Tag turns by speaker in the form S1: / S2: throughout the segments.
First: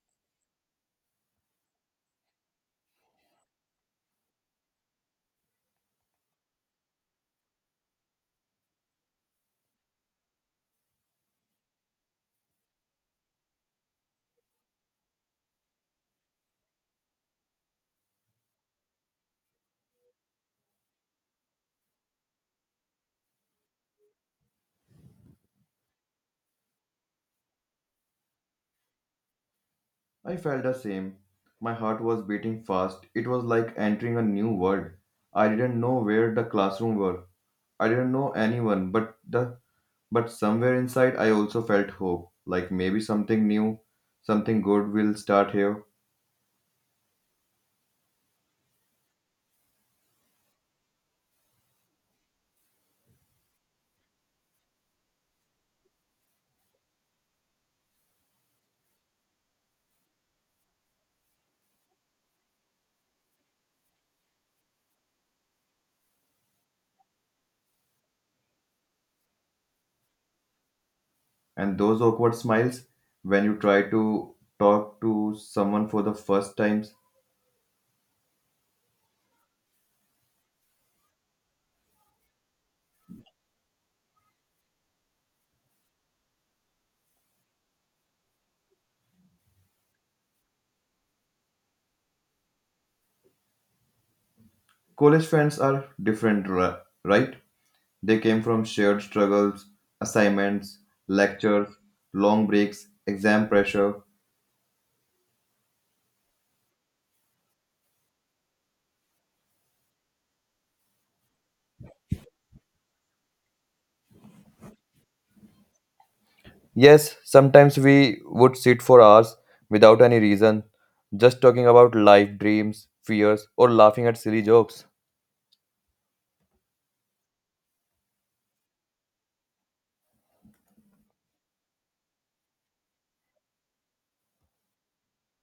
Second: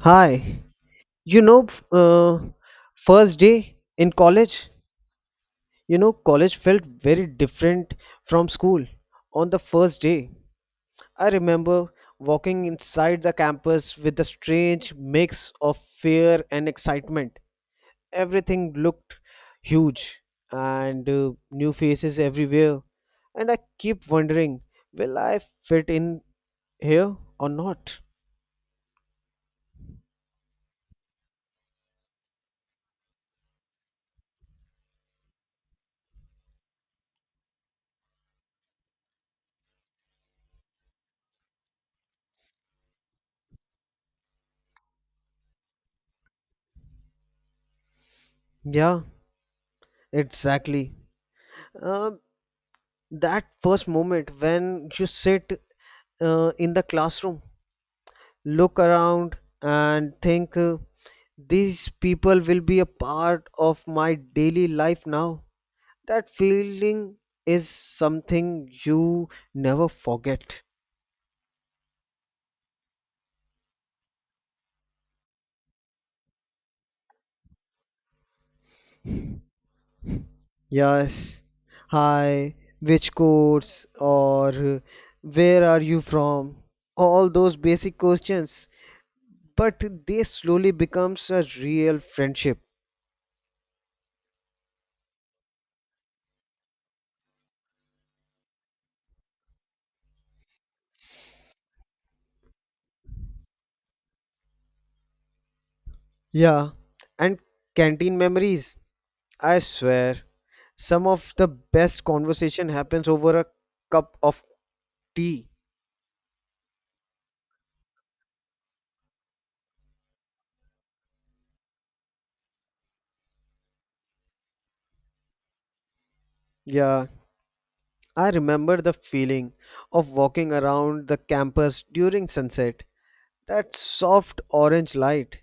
S1: Hi, you know, f- uh, first day in college. College felt very different from school on the first day. I remember walking inside the campus with a strange mix of fear and excitement. Everything looked huge and new faces everywhere. And I keep wondering, will I fit in here or not?
S2: I felt the same. My heart was beating fast. It was like entering a new world. I didn't know where the classroom were. I didn't know anyone, but somewhere inside I also felt hope, like maybe something new, something good will start here.
S1: Yeah, exactly. Um that first moment when you sit in the classroom, look around, and think, these people will be a part of my daily life now. That feeling is something you never forget.
S2: And those awkward smiles when you try to talk to someone for the first times.
S1: Yes. Hi, which course, or where are you from? All those basic questions, but they slowly becomes a real friendship.
S2: College friends are different, right? They came from shared struggles, assignments, lectures, long breaks, exam pressure.
S1: Yeah, and canteen memories. I swear, some of the best conversation happens over a cup of tea.
S2: Yes, sometimes we would sit for hours without any reason, just talking about life, dreams, fears, or laughing at silly jokes.
S1: Yeah, I remember the feeling of walking around the campus during sunset. That soft orange light,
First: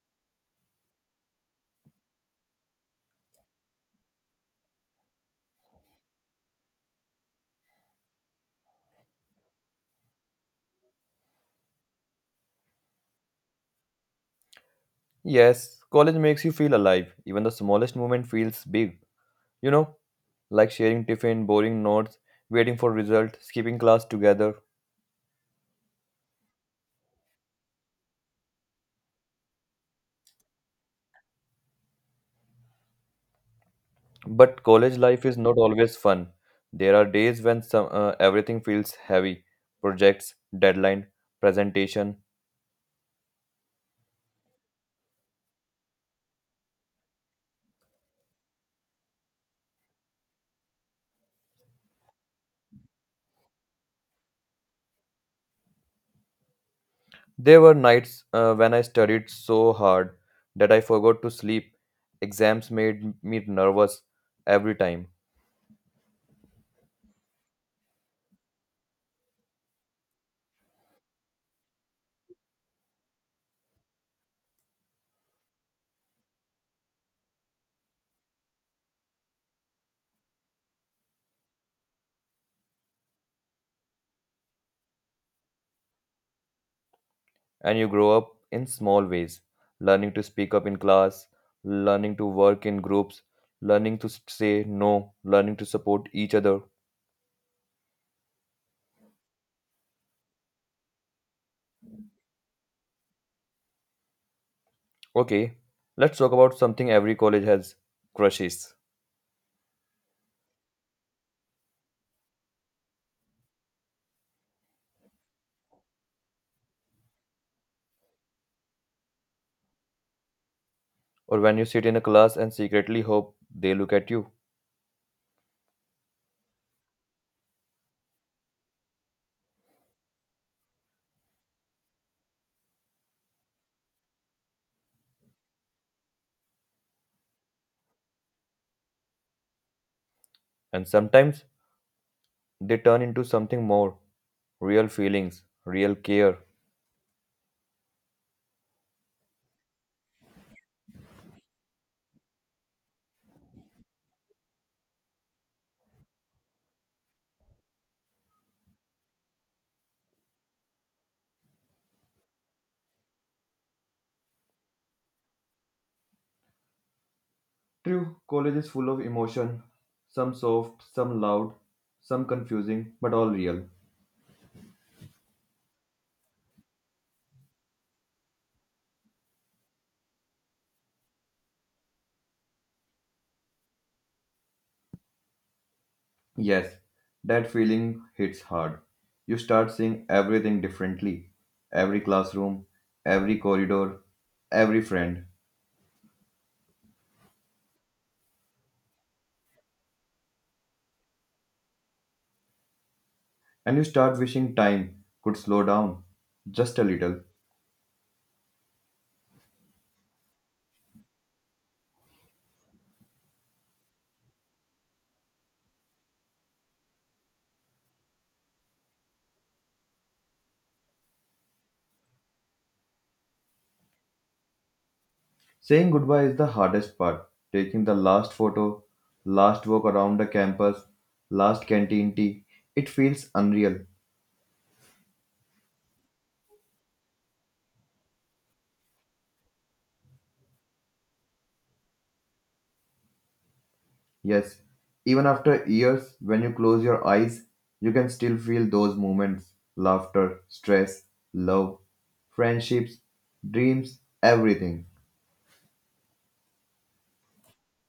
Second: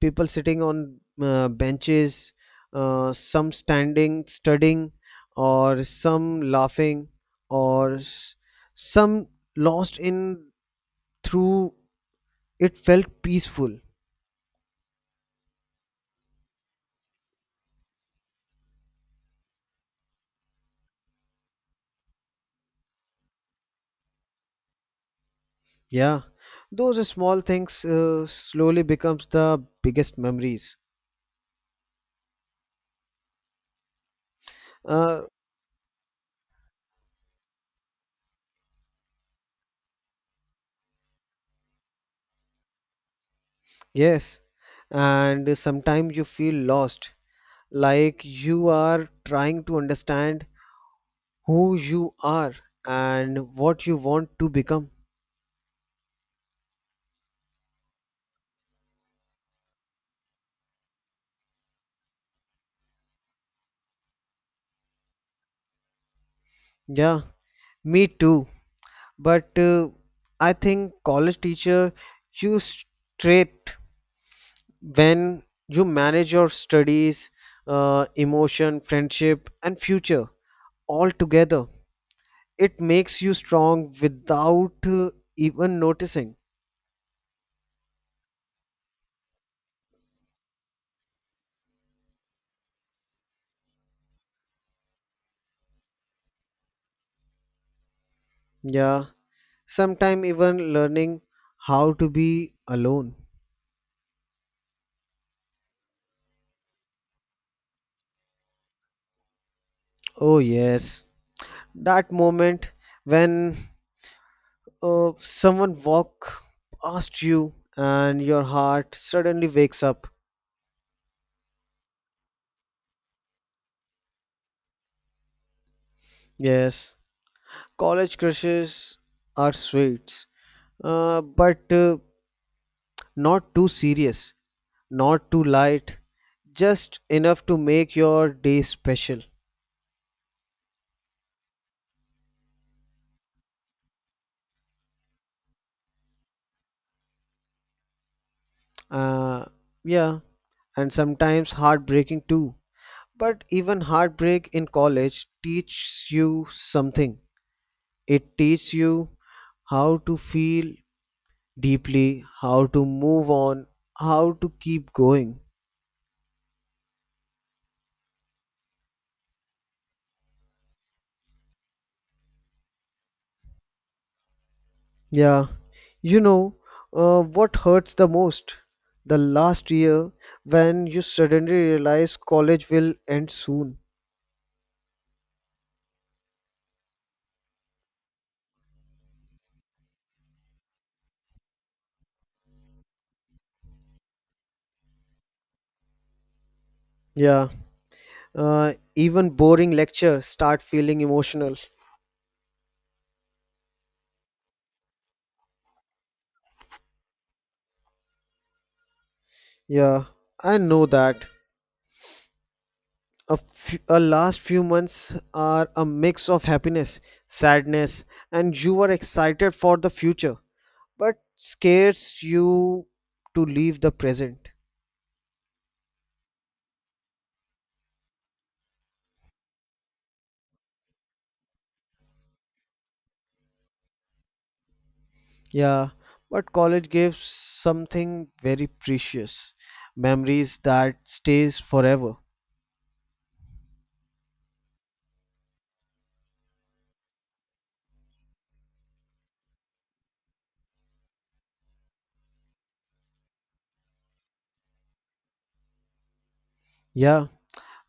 S1: people sitting on benches, some standing, studying, or some laughing, or s- some lost in through. It felt peaceful.
S2: Yes, college makes you feel alive. Even the smallest moment feels big. You know, like sharing tiffin, boring notes, waiting for result, skipping class together.
S1: Yeah, those small things slowly becomes the biggest memories.
S2: But college
S1: Uh,
S2: life is not always fun. There are days when everything feels heavy, projects, deadline, presentation.
S1: yes, and sometimes you feel lost, like you are trying to understand who you are and what you want to become.
S2: There were nights when I studied so hard that I forgot to sleep. Exams made me nervous every time.
S1: Yeah, me too. But I think college teacher, you straight when you manage your studies, emotion, friendship, and future all together it makes you strong without even noticing.
S2: And you grow up in small ways, learning to speak up in class, learning to work in groups, learning to say no, learning to support each other.
S1: Yeah, sometime even learning how to be alone.
S2: Okay, let's talk about something every college has, crushes.
S1: Oh yes, that moment when someone walk past you and your heart suddenly wakes up.
S2: Or when you sit in a class and secretly hope they look at you.
S1: Yes, college crushes are sweet, but not too serious, not too light, just enough to make your day special.
S2: And sometimes they turn into something more, real feelings, real care.
S1: Uh, yeah, and sometimes heartbreaking too. But even heartbreak in college teaches you something. It teaches you how to feel deeply, how to move on, how to keep going.
S2: True, college is full of emotion, some soft, some loud, some confusing, but all real.
S1: Yeah, you know what hurts the most? The last year when you suddenly realize college will end soon.
S2: Yes, that feeling hits hard. You start seeing everything differently, every classroom, every corridor, every friend.
S1: Yeah, even boring lectures start feeling emotional.
S2: And you start wishing time could slow down just a little.
S1: Yeah, I know that a last few months are a mix of happiness, sadness, and you are excited for the future, but scares you to leave the present.
S2: Saying goodbye is the hardest part. Taking the last photo, last walk around the campus, last canteen tea, it feels unreal.
S1: Yeah, but college gives something very precious, memories that stays forever.
S2: Yes, even after years, when you close your eyes, you can still feel those moments, laughter, stress, love, friendships, dreams, everything.
S1: Yeah,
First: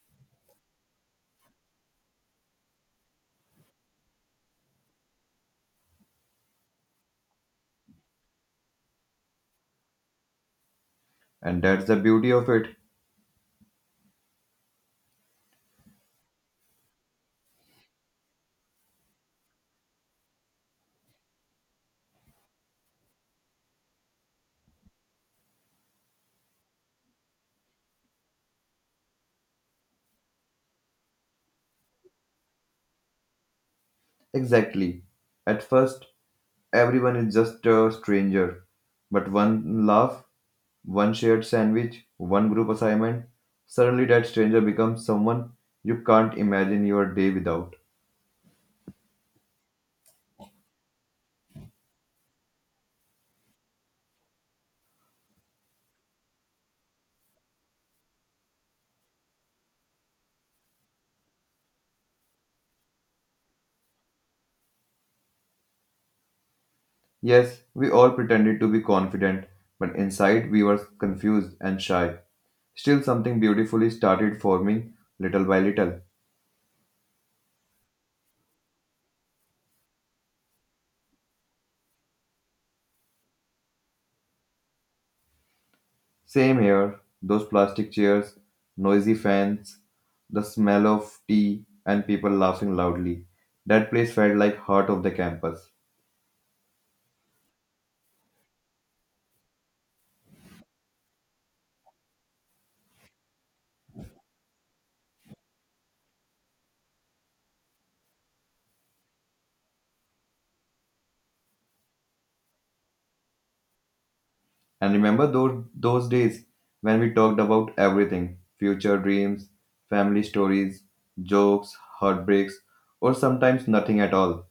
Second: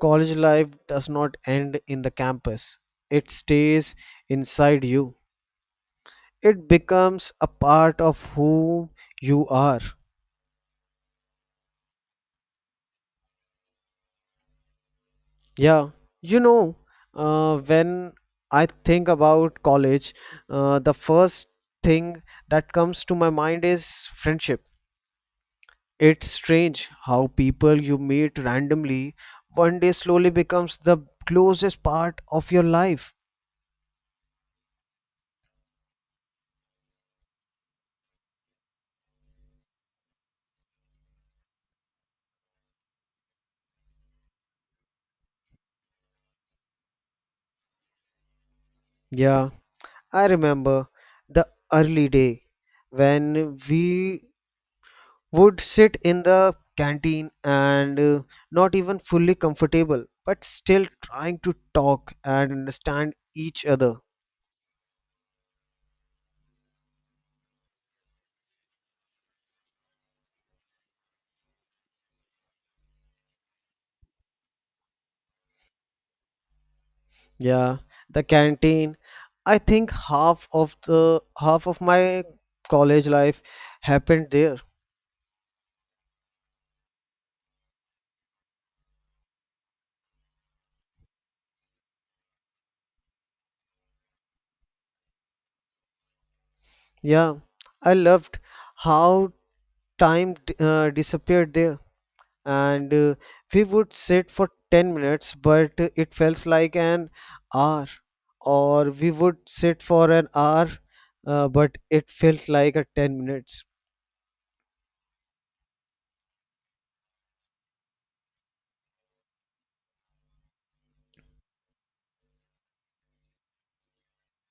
S1: college life does not end in the campus. It stays inside you. It becomes a part of who you are.
S2: And that's the beauty of it.
S1: Yeah, you know, when I think about college, the first thing that comes to my mind is friendship. It's strange how people you meet randomly one day slowly becomes the closest part of your life.
S2: Exactly. At first, everyone is just a stranger. But one laugh, one shared sandwich, one group assignment, suddenly that stranger becomes someone you can't imagine your day without.
S1: Yeah, I remember the early day when we would sit in the canteen and not even fully comfortable, but still trying to talk and understand each other.
S2: Yes, we all pretended to be confident, but inside we were confused and shy. Still, something beautifully started forming little by little.
S1: Yeah, the canteen. I think half of my college life happened there.
S2: Same here, those plastic chairs, noisy fans, the smell of tea, and people laughing loudly. That place felt like heart of the campus.
S1: Yeah, I loved how time disappeared there, and we would sit for 10 minutes but it felt like an hour, or we would sit for an hour but it felt like a 10 minutes.
S2: And remember those days when we talked about everything, future dreams, family stories, jokes, heartbreaks, or sometimes nothing at all.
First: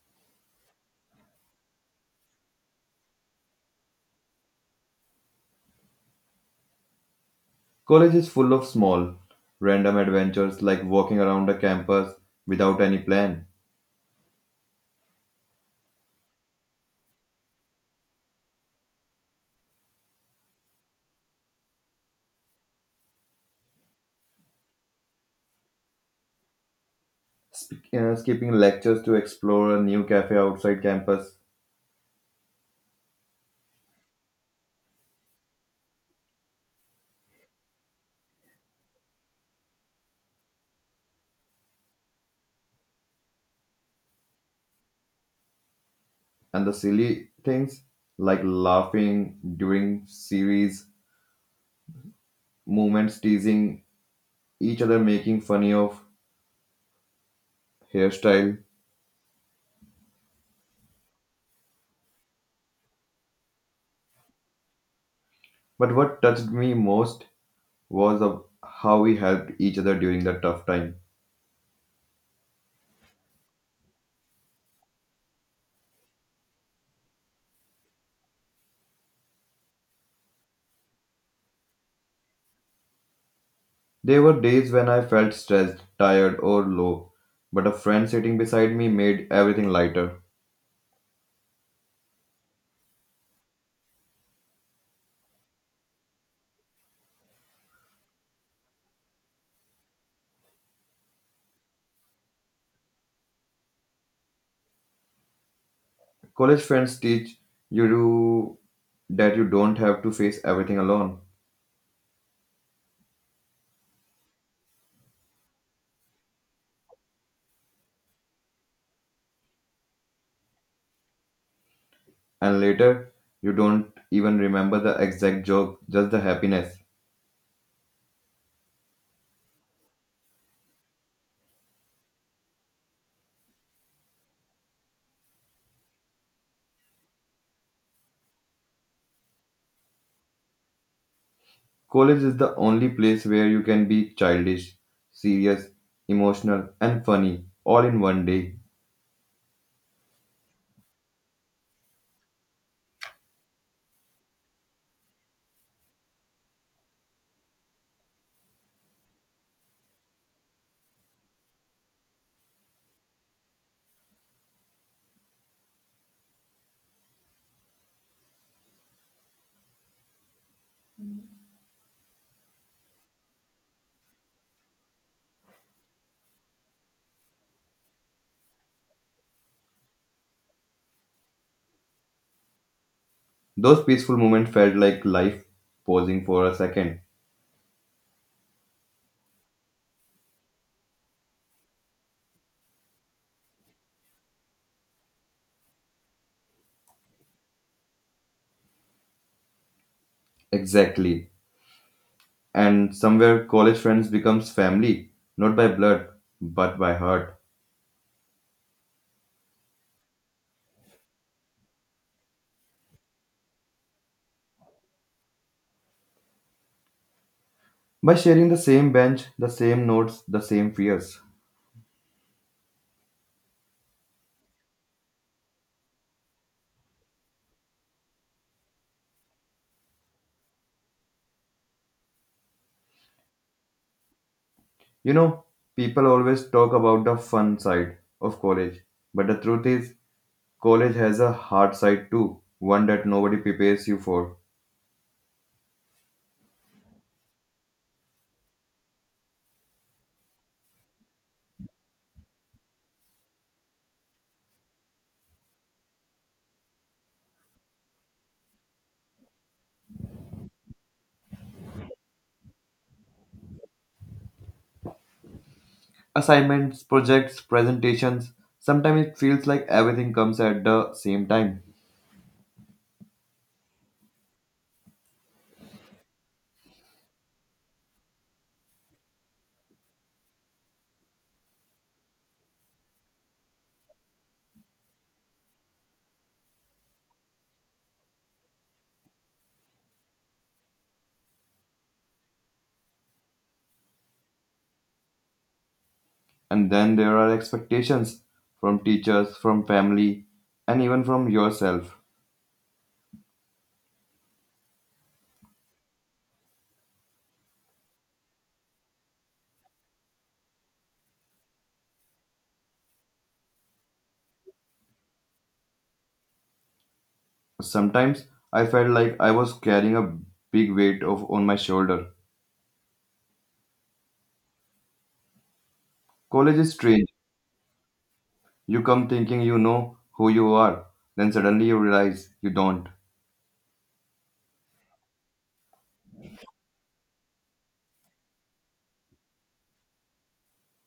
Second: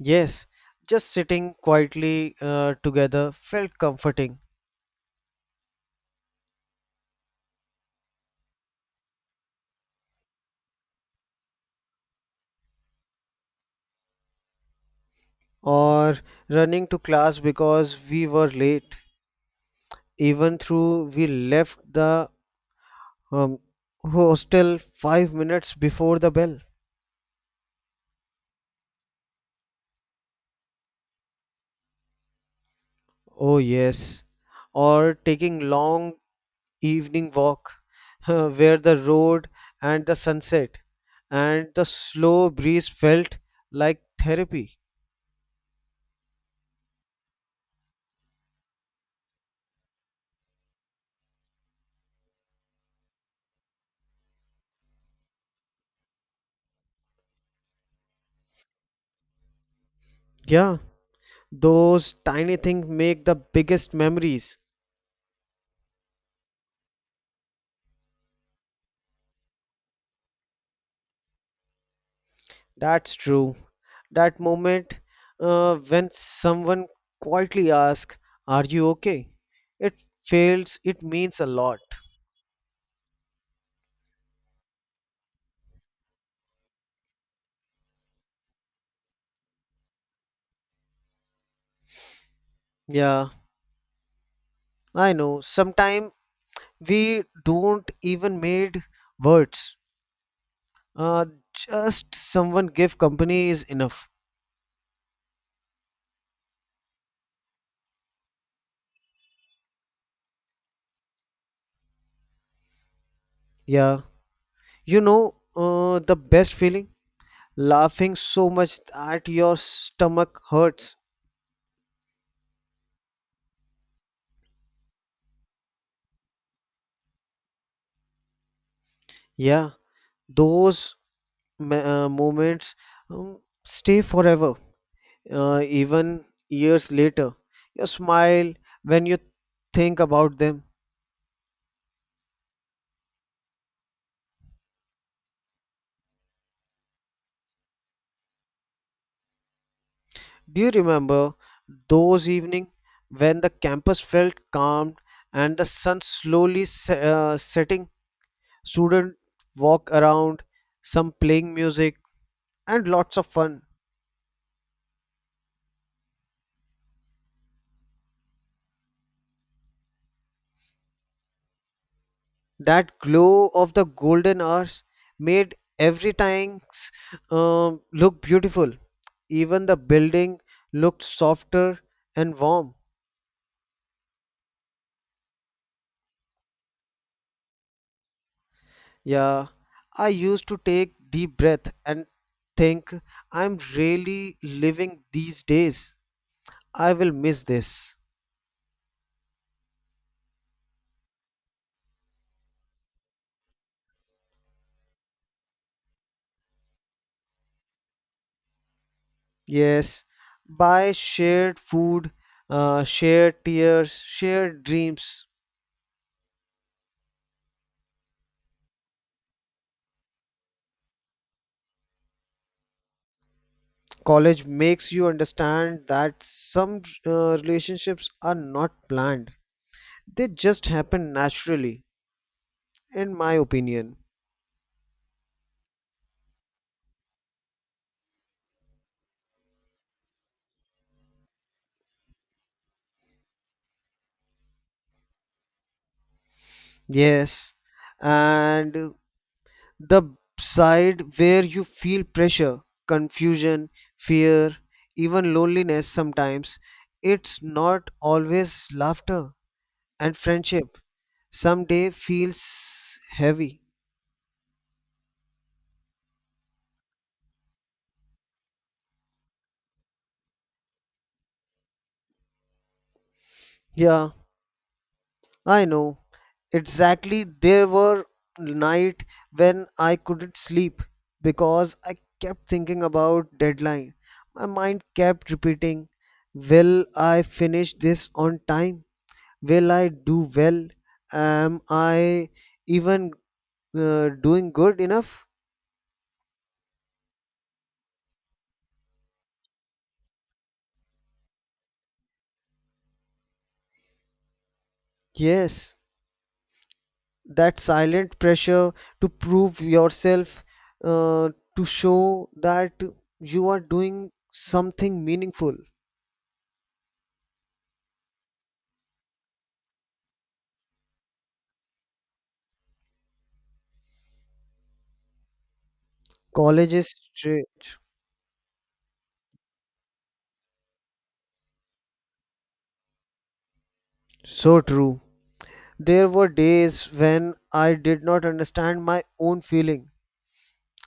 S1: Yes, just sitting quietly together felt comforting,
S2: College is full of small, random adventures, like walking around the campus without any plan,
S1: or running to class because we were late even through we left the um, hostel 5 minutes before the bell.
S2: skipping lectures to explore a new cafe outside campus,
S1: Oh yes, or taking long evening walk where the road and the sunset and the slow breeze felt like therapy.
S2: and the silly things like laughing during series moments, teasing each other, making funny of hairstyle.
S1: Yeah, those tiny things make the biggest memories.
S2: But what touched me most was of how we helped each other during the tough time.
S1: That's true. That moment when someone quietly asks, "Are you okay?" It feels, it means a lot.
S2: There were days when I felt stressed, tired, or low, but a friend sitting beside me made everything lighter.
S1: Yeah, I know. Sometimes we don't even made words. Uh, just someone give company is enough.
S2: College friends teach you that you don't have to face everything alone,
S1: Yeah, you know, the best feeling? Laughing so much that your stomach hurts.
S2: and later you don't even remember the exact joke, just the happiness.
S1: Yeah, those moments stay forever, even years later. You smile when you think about them.
S2: College is the only place where you can be childish, serious, emotional, and funny all in one day.
S1: Do you remember those evening when the campus felt calm and the sun slowly setting? Students walk around, some playing music, and lots of fun. That glow of the golden hours made every tanks look beautiful. Even the building looked softer and warm.
S2: Those peaceful moments felt like life pausing for a second.
S1: Yeah, I used to take deep breath and think, I'm really living these days. I will miss this.
S2: Exactly. And somewhere, college friends becomes family, not by blood, but by heart.
S1: Yes, by shared food, shared tears, shared dreams,
S2: By sharing the same bench, the same notes, the same fears.
S1: college makes you understand that some uh, relationships are not planned, they just happen naturally, in my opinion.
S2: You know, people always talk about the fun side of college, but the truth is, college has a hard side too, one that nobody prepares you for.
S1: Yes, and the side where you feel pressure, confusion, fear, even loneliness sometimes. It's not always laughter and friendship. Someday feels heavy.
S2: Assignments, projects, presentations, sometimes it feels like everything comes at the same time.
S1: Yeah, I know. Exactly, there were night when I couldn't sleep because I kept thinking about deadline. My mind kept repeating, will I finish this on time? Will I do well? Am I even doing good enough?
S2: And then there are expectations from teachers, from family, and even from yourself.
S1: Yes, that silent pressure to prove yourself, uh, to show that you are doing something meaningful.
S2: Sometimes I felt like I was carrying a big weight of on my shoulder. College is
S1: College is
S2: strange.
S1: strange.
S2: You come thinking you know who you are, then suddenly you realize you don't.
S1: So true. There were days when I did not understand my own feeling.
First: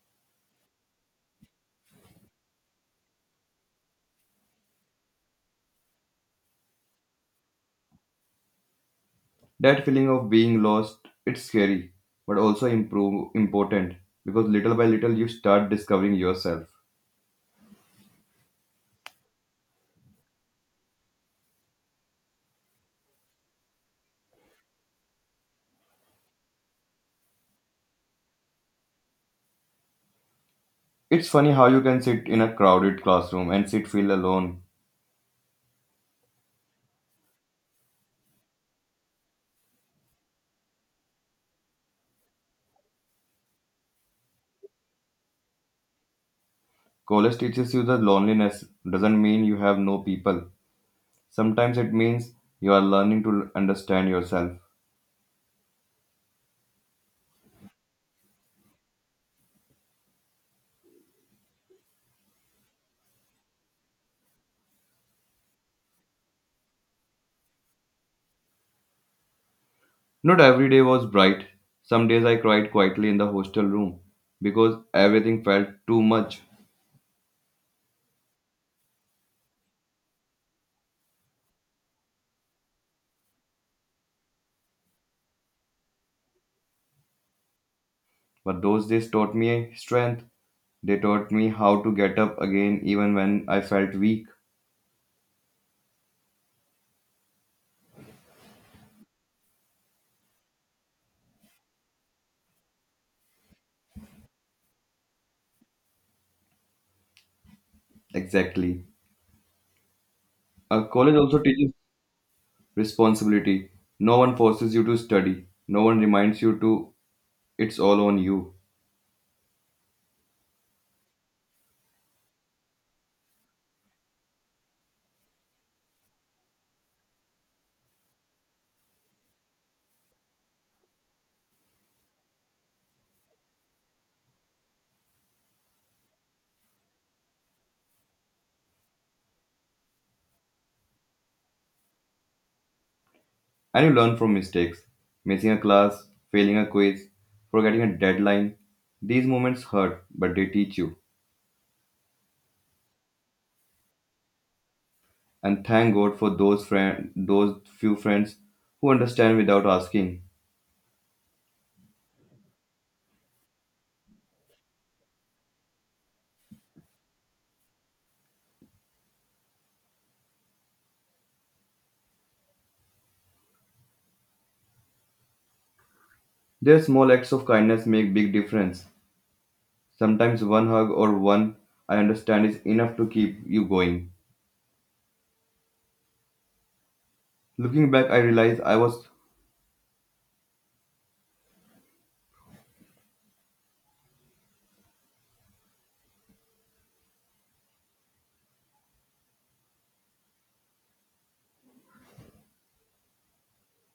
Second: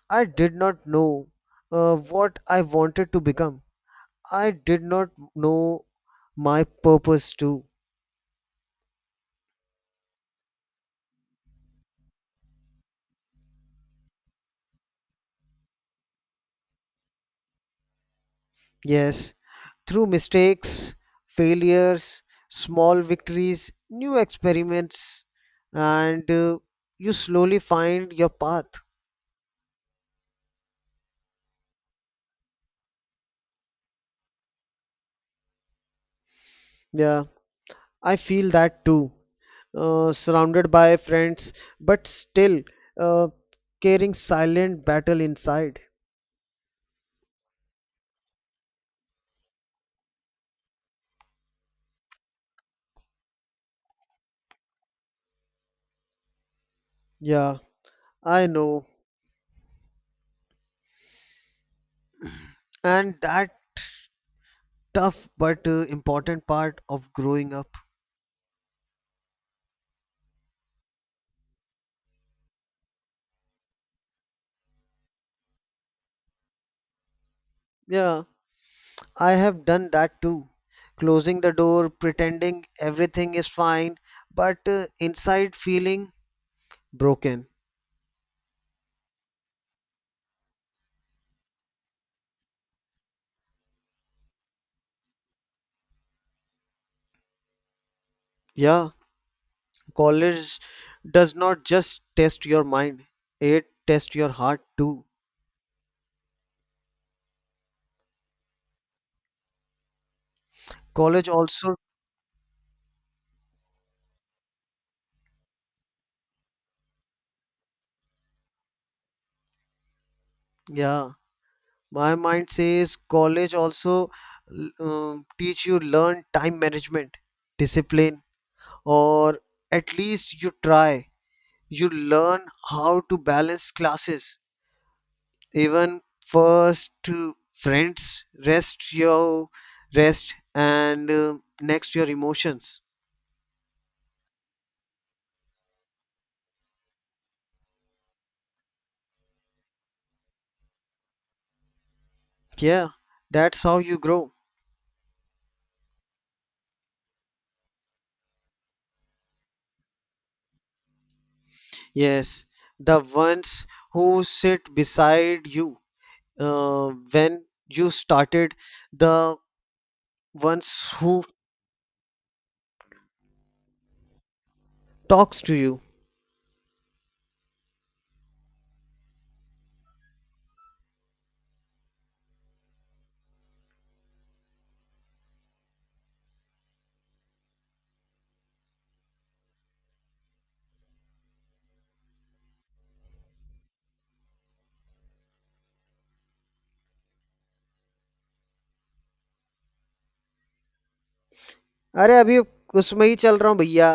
S1: I did not know what I wanted to become. I did not know my purpose too.
S2: That feeling of being lost, it's scary, but also improve, important, because little by little you start discovering yourself.
S1: Yes, through mistakes, failures, small victories, new experiments, and you slowly find your path.
S2: It's funny how you can sit in a crowded classroom and sit feel alone.
S1: Yeah, I feel that too. Surrounded by friends, but still uh, carrying silent battle inside.
S2: College teaches you that loneliness doesn't mean you have no people. Sometimes it means you are learning to understand yourself.
S1: Yeah, I know. And that tough but important part of growing up.
S2: Not every day was bright. Some days I cried quietly in the hostel room because everything felt too much.
S1: Yeah, I have done that too. Closing the door, pretending everything is fine, but inside feeling broken.
S2: But those days taught me strength. They taught me how to get up again even when I felt weak.
S1: Yeah, college does not just test your mind, it tests your heart too.
S2: Exactly. College
S1: College
S2: also teaches
S1: also,
S2: responsibility. No one forces you to study. No one reminds you to, it's all on you.
S1: yeah. My mind says college also teach you learn time management, discipline, or at least you try. You learn how to balance classes, even first to friends, rest your rest, and next your emotions.
S2: And you learn from mistakes. Missing a class, failing a quiz, forgetting a deadline. These moments hurt, but they teach you.
S1: Yeah, that's how you grow.
S2: And thank God for those few friends who understand without asking.
S1: Yes, the ones who sit beside you when you started the ones who talks to you
S2: Their small acts of kindness make big difference. Sometimes one hug or one I understand is enough to keep you going. Looking back, I realize I was
S1: अरे अभी उसमें ही चल रहा हूँ भैया